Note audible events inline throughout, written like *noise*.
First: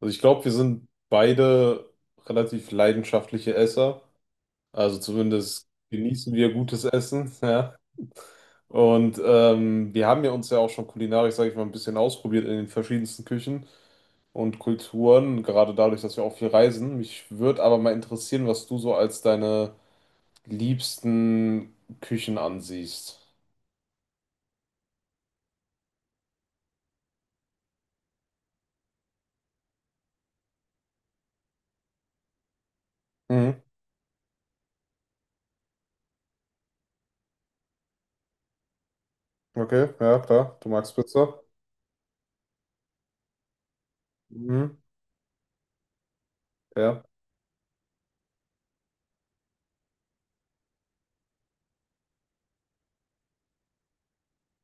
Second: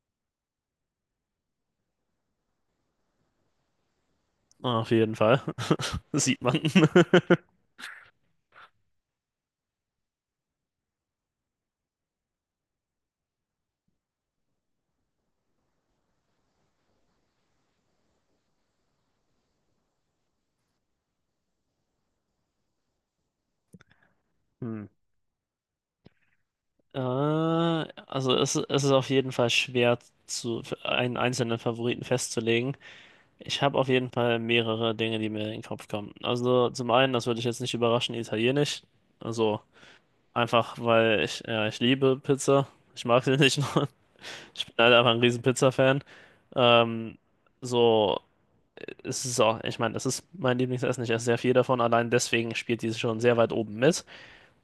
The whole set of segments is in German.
Also ich glaube, wir sind beide relativ leidenschaftliche Esser. Auf Also jeden Fall. zumindest *laughs* genießen Sieht wir man. gutes Essen, *laughs* *laughs* ja. Und wir haben ja uns ja auch schon kulinarisch, sage ich mal, ein bisschen ausprobiert in den verschiedensten Küchen und Kulturen, gerade dadurch, dass wir auch viel reisen. Mich würde aber mal interessieren, was du so als deine liebsten Küchen ansiehst. Hm. Also es ist auf jeden Fall schwer zu für einen einzelnen Favoriten festzulegen. Ich Mhm. habe auf jeden Fall mehrere Dinge, die mir in den Kopf kommen. Also zum einen, das würde ich jetzt nicht überraschen, Italienisch. Also Okay, ja, klar. Du einfach, magst weil Pizza. Ich liebe Pizza. Ich mag sie *laughs* nicht nur. Ich bin Mhm. halt einfach ein riesen Pizza-Fan. Ja, Ähm, so, Es ist auch, ich meine, das ist mein Lieblingsessen. Ich esse sehr viel davon. Allein deswegen spielt diese schon sehr weit oben mit.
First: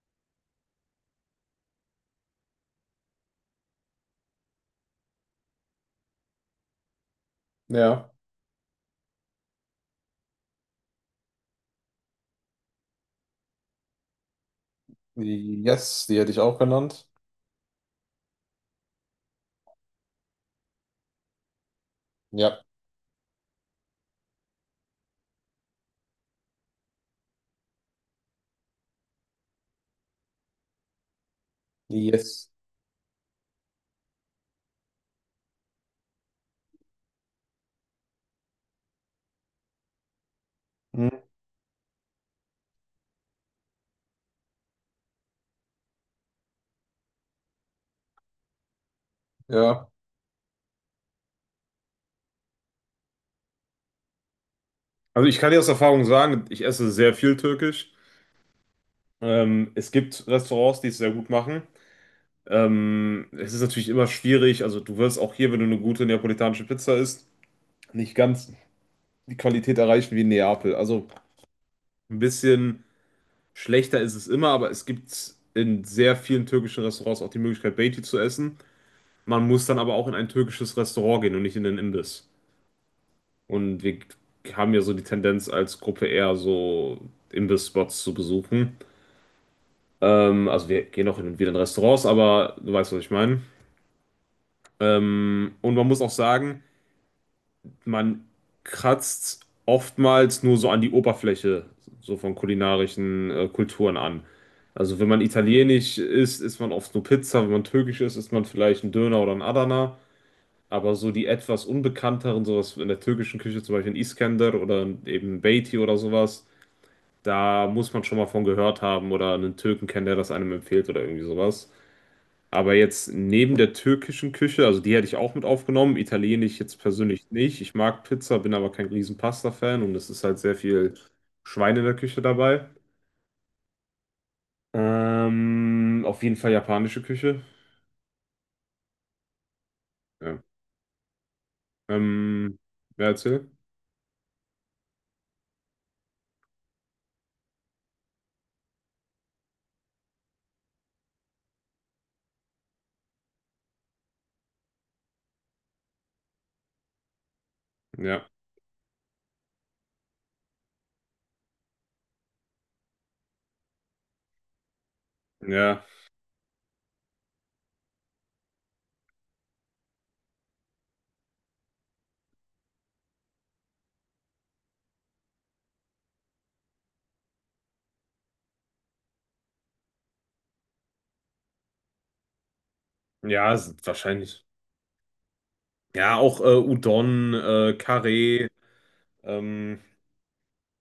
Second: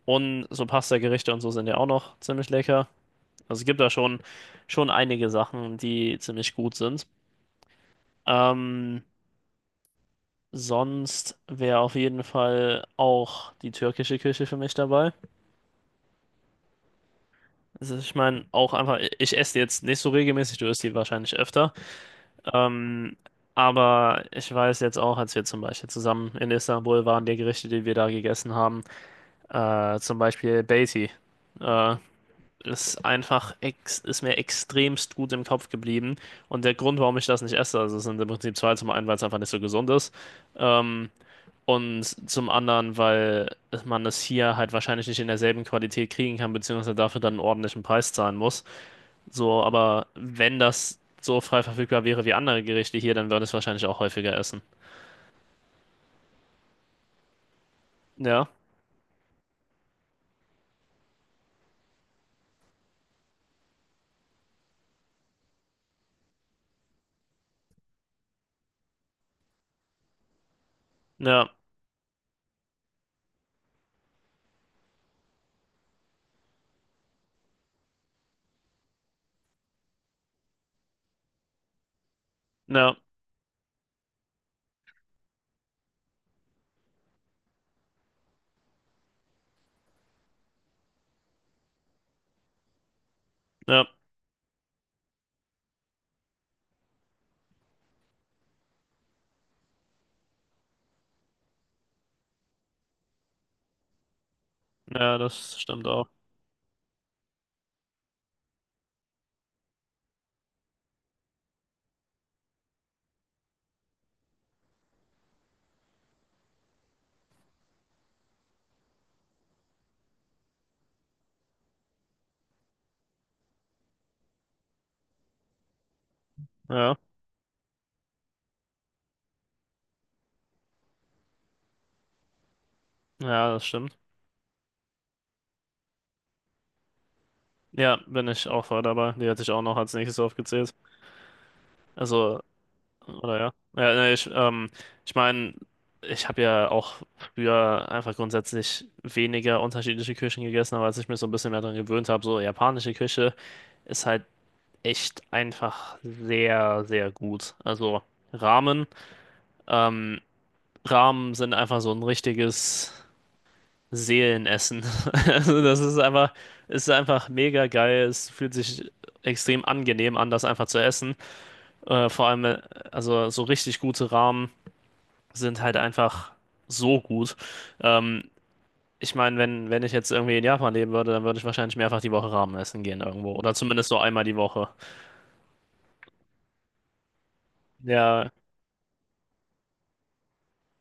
Und so Pasta-Gerichte und so sind ja auch noch ziemlich lecker. Also es gibt da schon einige Sachen, die ziemlich gut sind. ja. Ähm, Sonst wäre auf jeden Fall auch die türkische Küche für mich dabei. Yes, die hätte ich auch genannt. Also ich meine, auch einfach, ich esse jetzt nicht so regelmäßig, du isst die wahrscheinlich öfter. Ja. Ähm, aber ich weiß jetzt auch, als wir zum Beispiel zusammen in Istanbul waren, die Gerichte, die wir da gegessen haben, zum Beispiel Beiti. Äh, Yes. ist einfach ex Ist mir extremst gut im Kopf geblieben. Und der Grund, warum ich das nicht esse, also es sind im Prinzip zwei. Zum einen, weil es einfach nicht so gesund ist. Mhm. Ähm, und zum anderen, weil man es hier halt wahrscheinlich nicht in derselben Qualität kriegen kann, beziehungsweise dafür dann einen ordentlichen Preis zahlen muss. So, Ja, aber wenn das so frei verfügbar wäre wie andere Gerichte hier, dann würde ich es wahrscheinlich auch häufiger essen. also ich kann dir aus Erfahrung sagen, ich esse sehr viel Türkisch. Ja, Es gibt Restaurants, die es sehr gut machen. Es ist natürlich immer schwierig, also du wirst auch hier, wenn du eine gute neapolitanische Pizza isst, nicht ganz die Qualität erreichen wie in Neapel. Also ja, ein bisschen schlechter ist es immer, aber es gibt in sehr vielen türkischen Restaurants auch die Möglichkeit, Beiti zu essen. Man muss dann aber auch in ein türkisches Restaurant gehen und nicht in den Imbiss. ja, Und wir haben ja so die Tendenz als Gruppe eher so Imbiss-Spots zu besuchen. Also wir gehen auch hin und wieder in Restaurants, aber du weißt, was ich meine. ja, Und man muss auch sagen, man kratzt oftmals nur so an die Oberfläche so von kulinarischen Kulturen an. Also wenn ja, man das stimmt italienisch auch. isst, isst man oft nur Pizza, wenn man türkisch isst, isst man vielleicht einen Döner oder einen Adana. Aber so die etwas unbekannteren, sowas in der türkischen Küche, zum Beispiel ein Iskender oder eben Beiti oder sowas, da muss man schon mal von gehört haben oder einen Türken kennen, der das einem empfiehlt oder irgendwie sowas. Aber jetzt neben der türkischen Küche, also die hätte ich auch mit aufgenommen, italienisch jetzt Ja, persönlich nicht. Ich mag Pizza, bin aber kein riesen Pasta-Fan und es ist halt sehr viel Schwein in der Küche dabei. ja, das stimmt. Auf jeden Fall japanische Küche. Ja, bin ich auch voll dabei. Die hätte ich auch noch als nächstes Ja. aufgezählt. Also, Ähm, wer oder erzählt? ja. Ja, nee, ich meine, ich habe ja auch früher einfach grundsätzlich weniger unterschiedliche Küchen gegessen, aber als ich mich so ein bisschen mehr daran gewöhnt habe, so japanische Küche ist halt echt einfach sehr, sehr gut. Also Ja, Ramen, ähm, Ramen sind einfach so ein richtiges. Seelen essen. *laughs* Also das ja, ist einfach mega geil. Es fühlt sich extrem angenehm an, das einfach zu essen. Äh, vor allem, äh, also so richtig gute Ramen sind halt einfach so gut. Ähm, Ich meine, wenn ich jetzt irgendwie in Japan leben würde, dann würde ich wahrscheinlich mehrfach die Woche Ramen essen gehen irgendwo. Oder zumindest so einmal die wahrscheinlich. Woche. Ja, auch Udon, Ja, Carré, ähm,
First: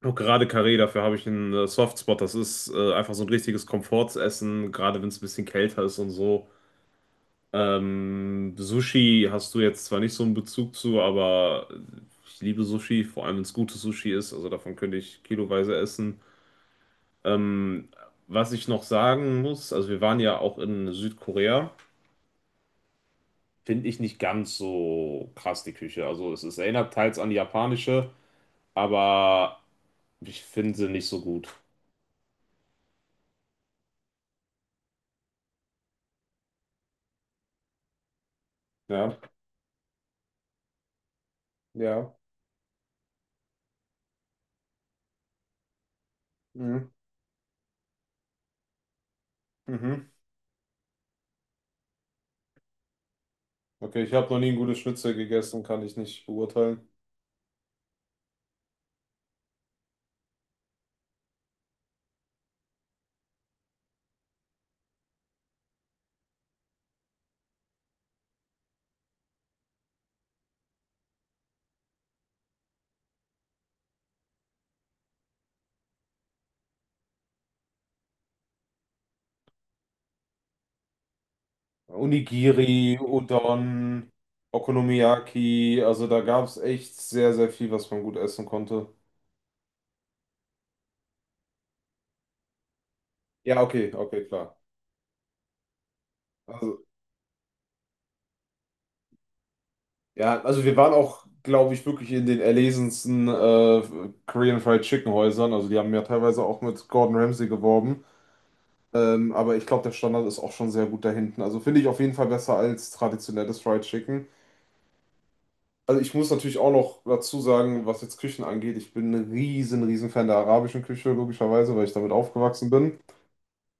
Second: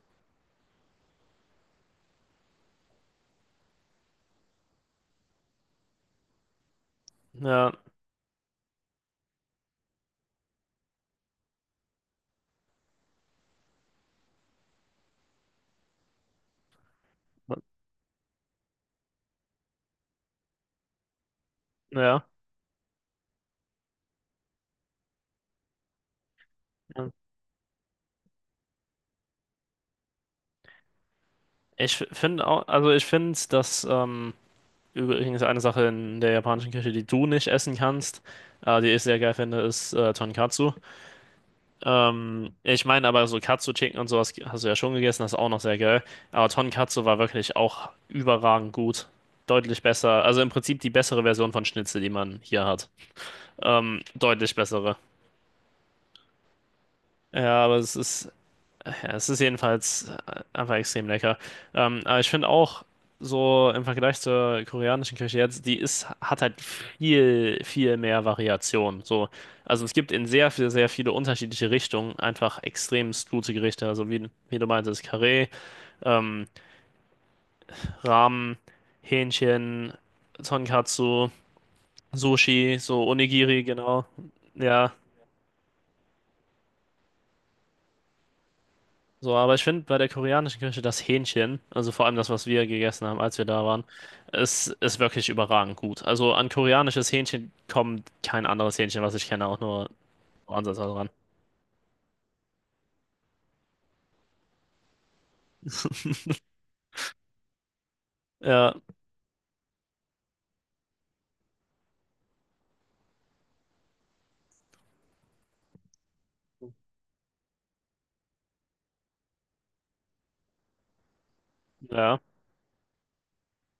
auch gerade Carré, dafür habe ich einen Softspot. Das ist einfach so ein richtiges Komfortsessen, gerade wenn es ein bisschen kälter ist und so. ja, Sushi hast du jetzt zwar nicht so einen Bezug zu, aber ich liebe Sushi, vor allem wenn es gutes Sushi ist. Also davon könnte ich kiloweise essen. Ähm, was ich noch sagen muss, also wir waren ja auch in Südkorea, ja. finde ich nicht ganz so krass die Küche. Also es erinnert teils an die japanische, aber ich finde sie nicht so gut. Ich finde auch, also ich finde. Dass Übrigens eine Sache in der japanischen Küche, die du nicht essen kannst, die ich Ja, sehr geil finde, ist Tonkatsu. ja. Ich meine aber so Katsu-Chicken und sowas hast du ja schon gegessen, das ist auch noch sehr geil. Aber Mhm. Tonkatsu war wirklich auch überragend gut. Deutlich Mhm. besser, also im Prinzip die bessere Version von Schnitzel, die man hier hat. Okay, ich habe noch nie Deutlich ein gutes bessere. Schnitzel gegessen, kann ich nicht beurteilen. Ja, aber es ist, ja, es ist jedenfalls einfach extrem lecker. Aber ich finde auch, so im Vergleich zur koreanischen Küche jetzt, die hat halt viel, viel mehr Variation. So, also es gibt in sehr, sehr, sehr viele unterschiedliche Richtungen einfach extremst gute Gerichte. Also wie du meintest, Karee, ähm, Ramen, Hähnchen, Tonkatsu, Sushi, Onigiri, so Onigiri, genau. Udon, Ja. Okonomiyaki, also da gab es echt sehr, sehr viel, was man gut essen konnte. So, aber ich finde bei der koreanischen Küche das Hähnchen, also vor allem das, was wir gegessen haben, als wir Ja, da waren, okay, okay, klar. ist wirklich überragend gut. Also an Also, koreanisches Hähnchen kommt kein anderes Hähnchen, was ich kenne, auch nur ja, also wir waren ansatzweise ran. auch, glaube ich, wirklich in den erlesensten Korean Fried Chicken Häusern. Also die haben ja teilweise auch mit Gordon Ramsay geworben. Ja, Aber ich glaube, der Standard ist auch schon sehr gut da hinten. Also finde ich auf jeden Fall besser als traditionelles Fried Chicken. Also ich muss natürlich auch noch dazu sagen, was jetzt Küchen angeht, ich bin ein riesen, riesen Fan der arabischen Küche, logischerweise, weil ich damit ja, aufgewachsen bin.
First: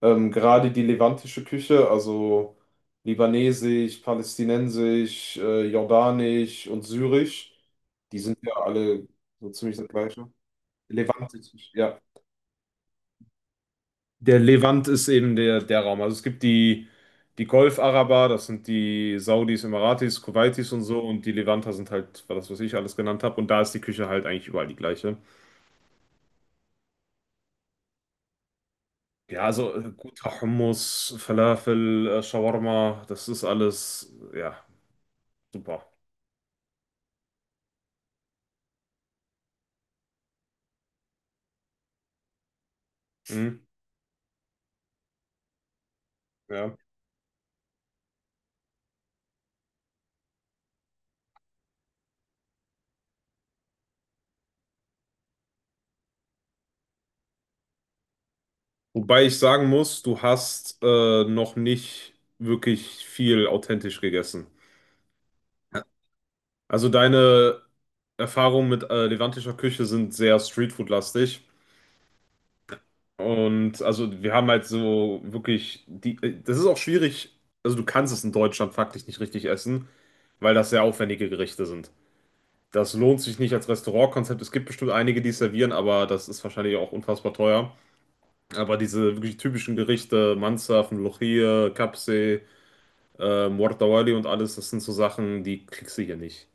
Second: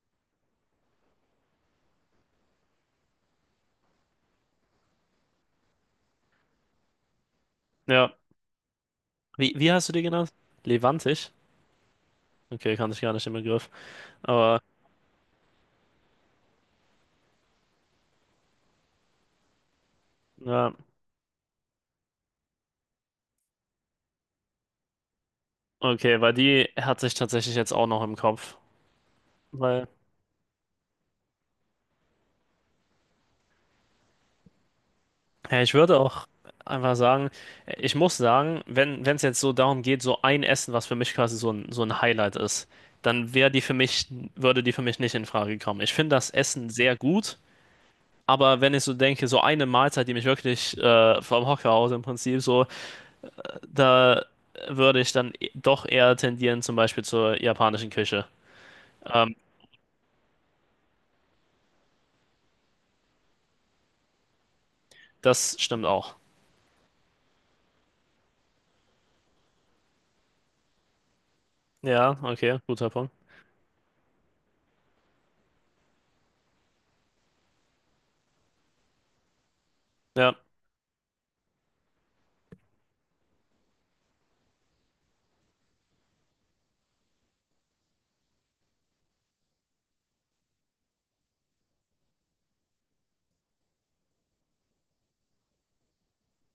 Gerade die levantische Küche, also libanesisch, palästinensisch, jordanisch und syrisch, ja. die sind ja alle so Wie ziemlich das hast du die genannt? Gleiche. Levantisch? Levantisch, ja. Okay, kannte ich gar nicht den Begriff. Der Aber, Levant ist eben der Raum. Also es gibt die, die Golf-Araber, das sind die Saudis, Emiratis, Kuwaitis ja, und so. Und die Levanter sind halt war das, was ich alles genannt habe. Und da ist die Küche halt eigentlich überall die gleiche. okay, weil die hat sich tatsächlich jetzt auch noch im Kopf. Ja, also Weil, äh, guter Hummus, Falafel, Shawarma, das ist alles, ja, Ja, ich super. würde auch einfach sagen, ich muss sagen, wenn es jetzt so darum geht, so ein Essen, was für mich quasi so ein Highlight ist, dann wäre die Mhm, für mich, würde die für mich nicht in Frage kommen. Ich finde das Essen ja. sehr gut, aber wenn ich so denke, so eine Mahlzeit, die mich wirklich vom Hocker haut im Prinzip so, da würde ich dann doch eher tendieren, zum Beispiel zur japanischen Küche. Wobei Ähm, ich sagen muss, du hast noch nicht wirklich viel authentisch gegessen. Das stimmt auch. Also deine Erfahrungen mit levantischer Küche sind sehr Streetfood-lastig. Ja, okay, guter Punkt. Und also wir haben halt so wirklich das ist auch schwierig, also du kannst es in Deutschland faktisch nicht richtig essen, Ja. weil das sehr aufwendige Gerichte sind. Das lohnt sich nicht als Restaurantkonzept. Es gibt bestimmt einige, die es servieren, aber das ist wahrscheinlich auch unfassbar teuer. Aber diese wirklich typischen Gerichte, Mansaf, Mlochie, Kapsee, Mortawali und alles, das sind so Sachen, die kriegst du hier nicht.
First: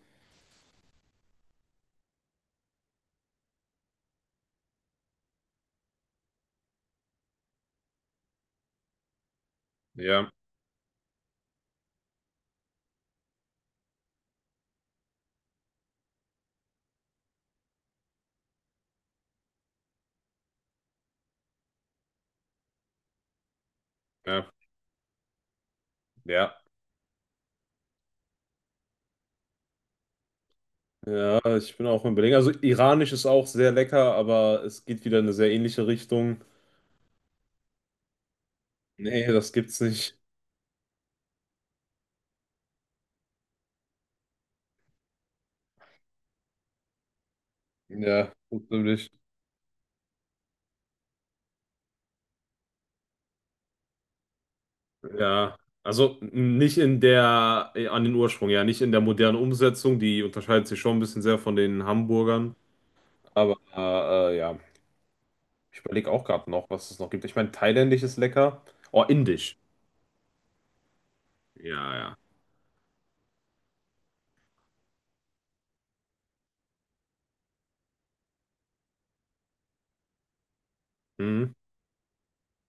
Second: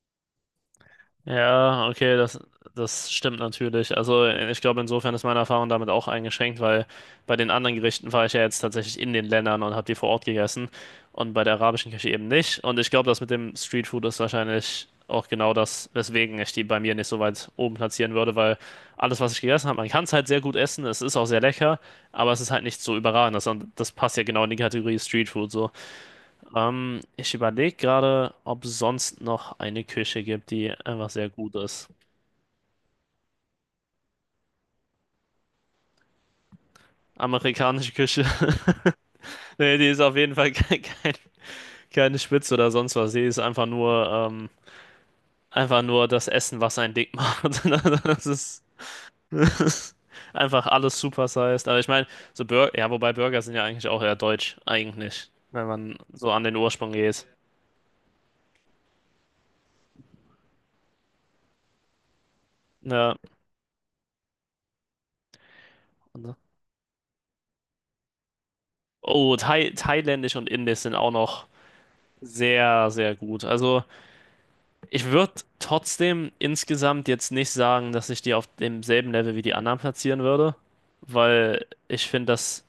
Ja, okay, das stimmt natürlich. Also ich glaube, insofern ist meine Erfahrung damit auch eingeschränkt, weil bei den anderen Gerichten war ich ja jetzt tatsächlich in den Ländern und habe die vor Ort Ja, gegessen und bei der arabischen Küche eben nicht. Und ich glaube, das mit dem Streetfood ist wahrscheinlich auch genau das, weswegen ich die bei mir nicht so weit oben platzieren würde, weil alles, was ich gegessen habe, man kann es halt sehr gut essen, es ist auch sehr lecker, aber es ist halt nicht so überragend. Das, und das passt ja genau in ja, die Kategorie Streetfood so. ja. Ich überlege gerade, ob es sonst noch eine Küche gibt, die einfach sehr Ja, gut ich bin ist. auch im Überlegen. Also iranisch ist auch sehr lecker, aber es geht wieder in eine sehr ähnliche Richtung. Amerikanische Küche. *laughs* Nee, das Nee, gibt's die ist auf nicht. jeden Fall *laughs* keine Spitze oder sonst was. Die ist einfach nur das Essen, was einen dick macht. *laughs* Das Ja, ist, natürlich. das ist einfach alles supersized. Aber ich meine, so Burger, ja, wobei Burger sind ja eigentlich auch eher deutsch, eigentlich, Ja, wenn man also so an den nicht Ursprung in geht. der, äh, an den Ursprung, ja, nicht in der modernen Umsetzung. Die unterscheidet sich schon ein bisschen sehr von den Hamburgern. Ja. Aber ja, ich überlege auch gerade noch, was es noch gibt. Ich meine, thailändisch ist lecker. Oh, Oh, indisch. Thai, thailändisch und indisch sind auch noch Ja, ja. sehr, sehr gut. Also. Ich würde trotzdem insgesamt jetzt nicht sagen, dass ich die auf demselben Level wie die anderen platzieren würde, Mhm. weil ich finde, dass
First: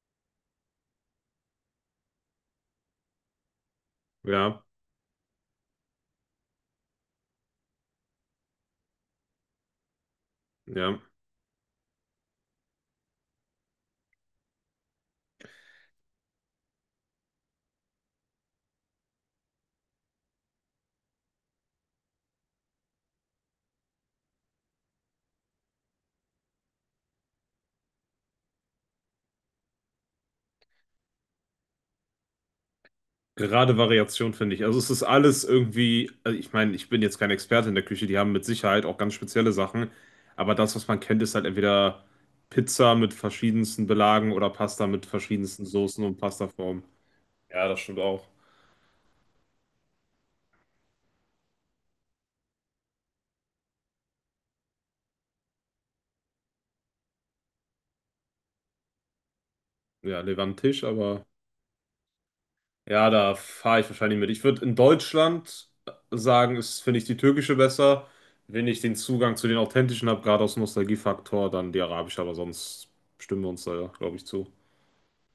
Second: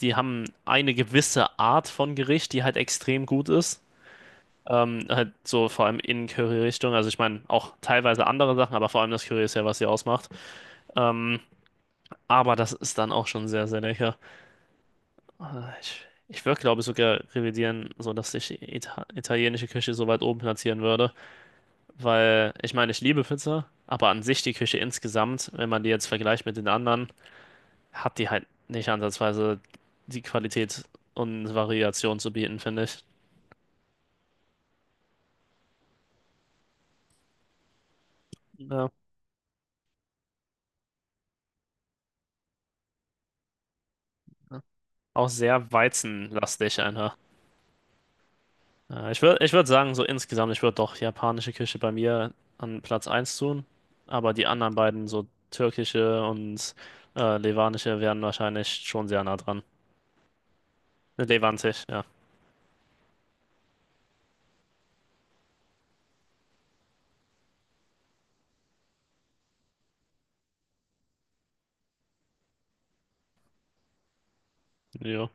die haben eine gewisse Art von Gericht, die halt extrem gut ist. Ja, Halt so vor allem in Curry-Richtung. Also ich meine auch teilweise andere Sachen, aber vor allem das Curry ist ja, was sie ausmacht. ja. Ähm, aber das ist dann auch schon sehr, sehr lecker. Ich würde, glaube ich, sogar revidieren, so dass ich italienische Küche so weit oben platzieren würde. Weil, ich meine, ich liebe Pizza, aber an sich die Küche insgesamt, wenn man die jetzt vergleicht mit den anderen, hat die halt nicht ansatzweise die Qualität und Variation zu bieten, finde ich. Gerade Variation finde ich. Also es ist alles irgendwie, also ich meine, ich bin jetzt kein Experte in der Küche, die haben mit Sicherheit Ja. auch ganz spezielle Sachen, aber das, was man kennt, ist halt entweder Pizza mit verschiedensten Belagen oder Pasta mit Auch verschiedensten sehr Soßen und weizenlastig Pastaformen. einfach. Ja, das stimmt auch. Ja, ich würd sagen, so insgesamt, ich würde doch japanische Küche bei mir an Platz eins tun, aber die anderen beiden, so türkische und levanische, wären wahrscheinlich schon sehr nah dran. Ja, Levantisch, aber Levantisch, ja. ja, da fahre ich wahrscheinlich mit. Ich würde in Deutschland sagen, ist, finde ich die türkische besser, wenn ich den Zugang zu den authentischen habe, gerade aus Nostalgiefaktor, dann die arabische, aber sonst stimmen wir uns da, glaube ich, zu. Jo.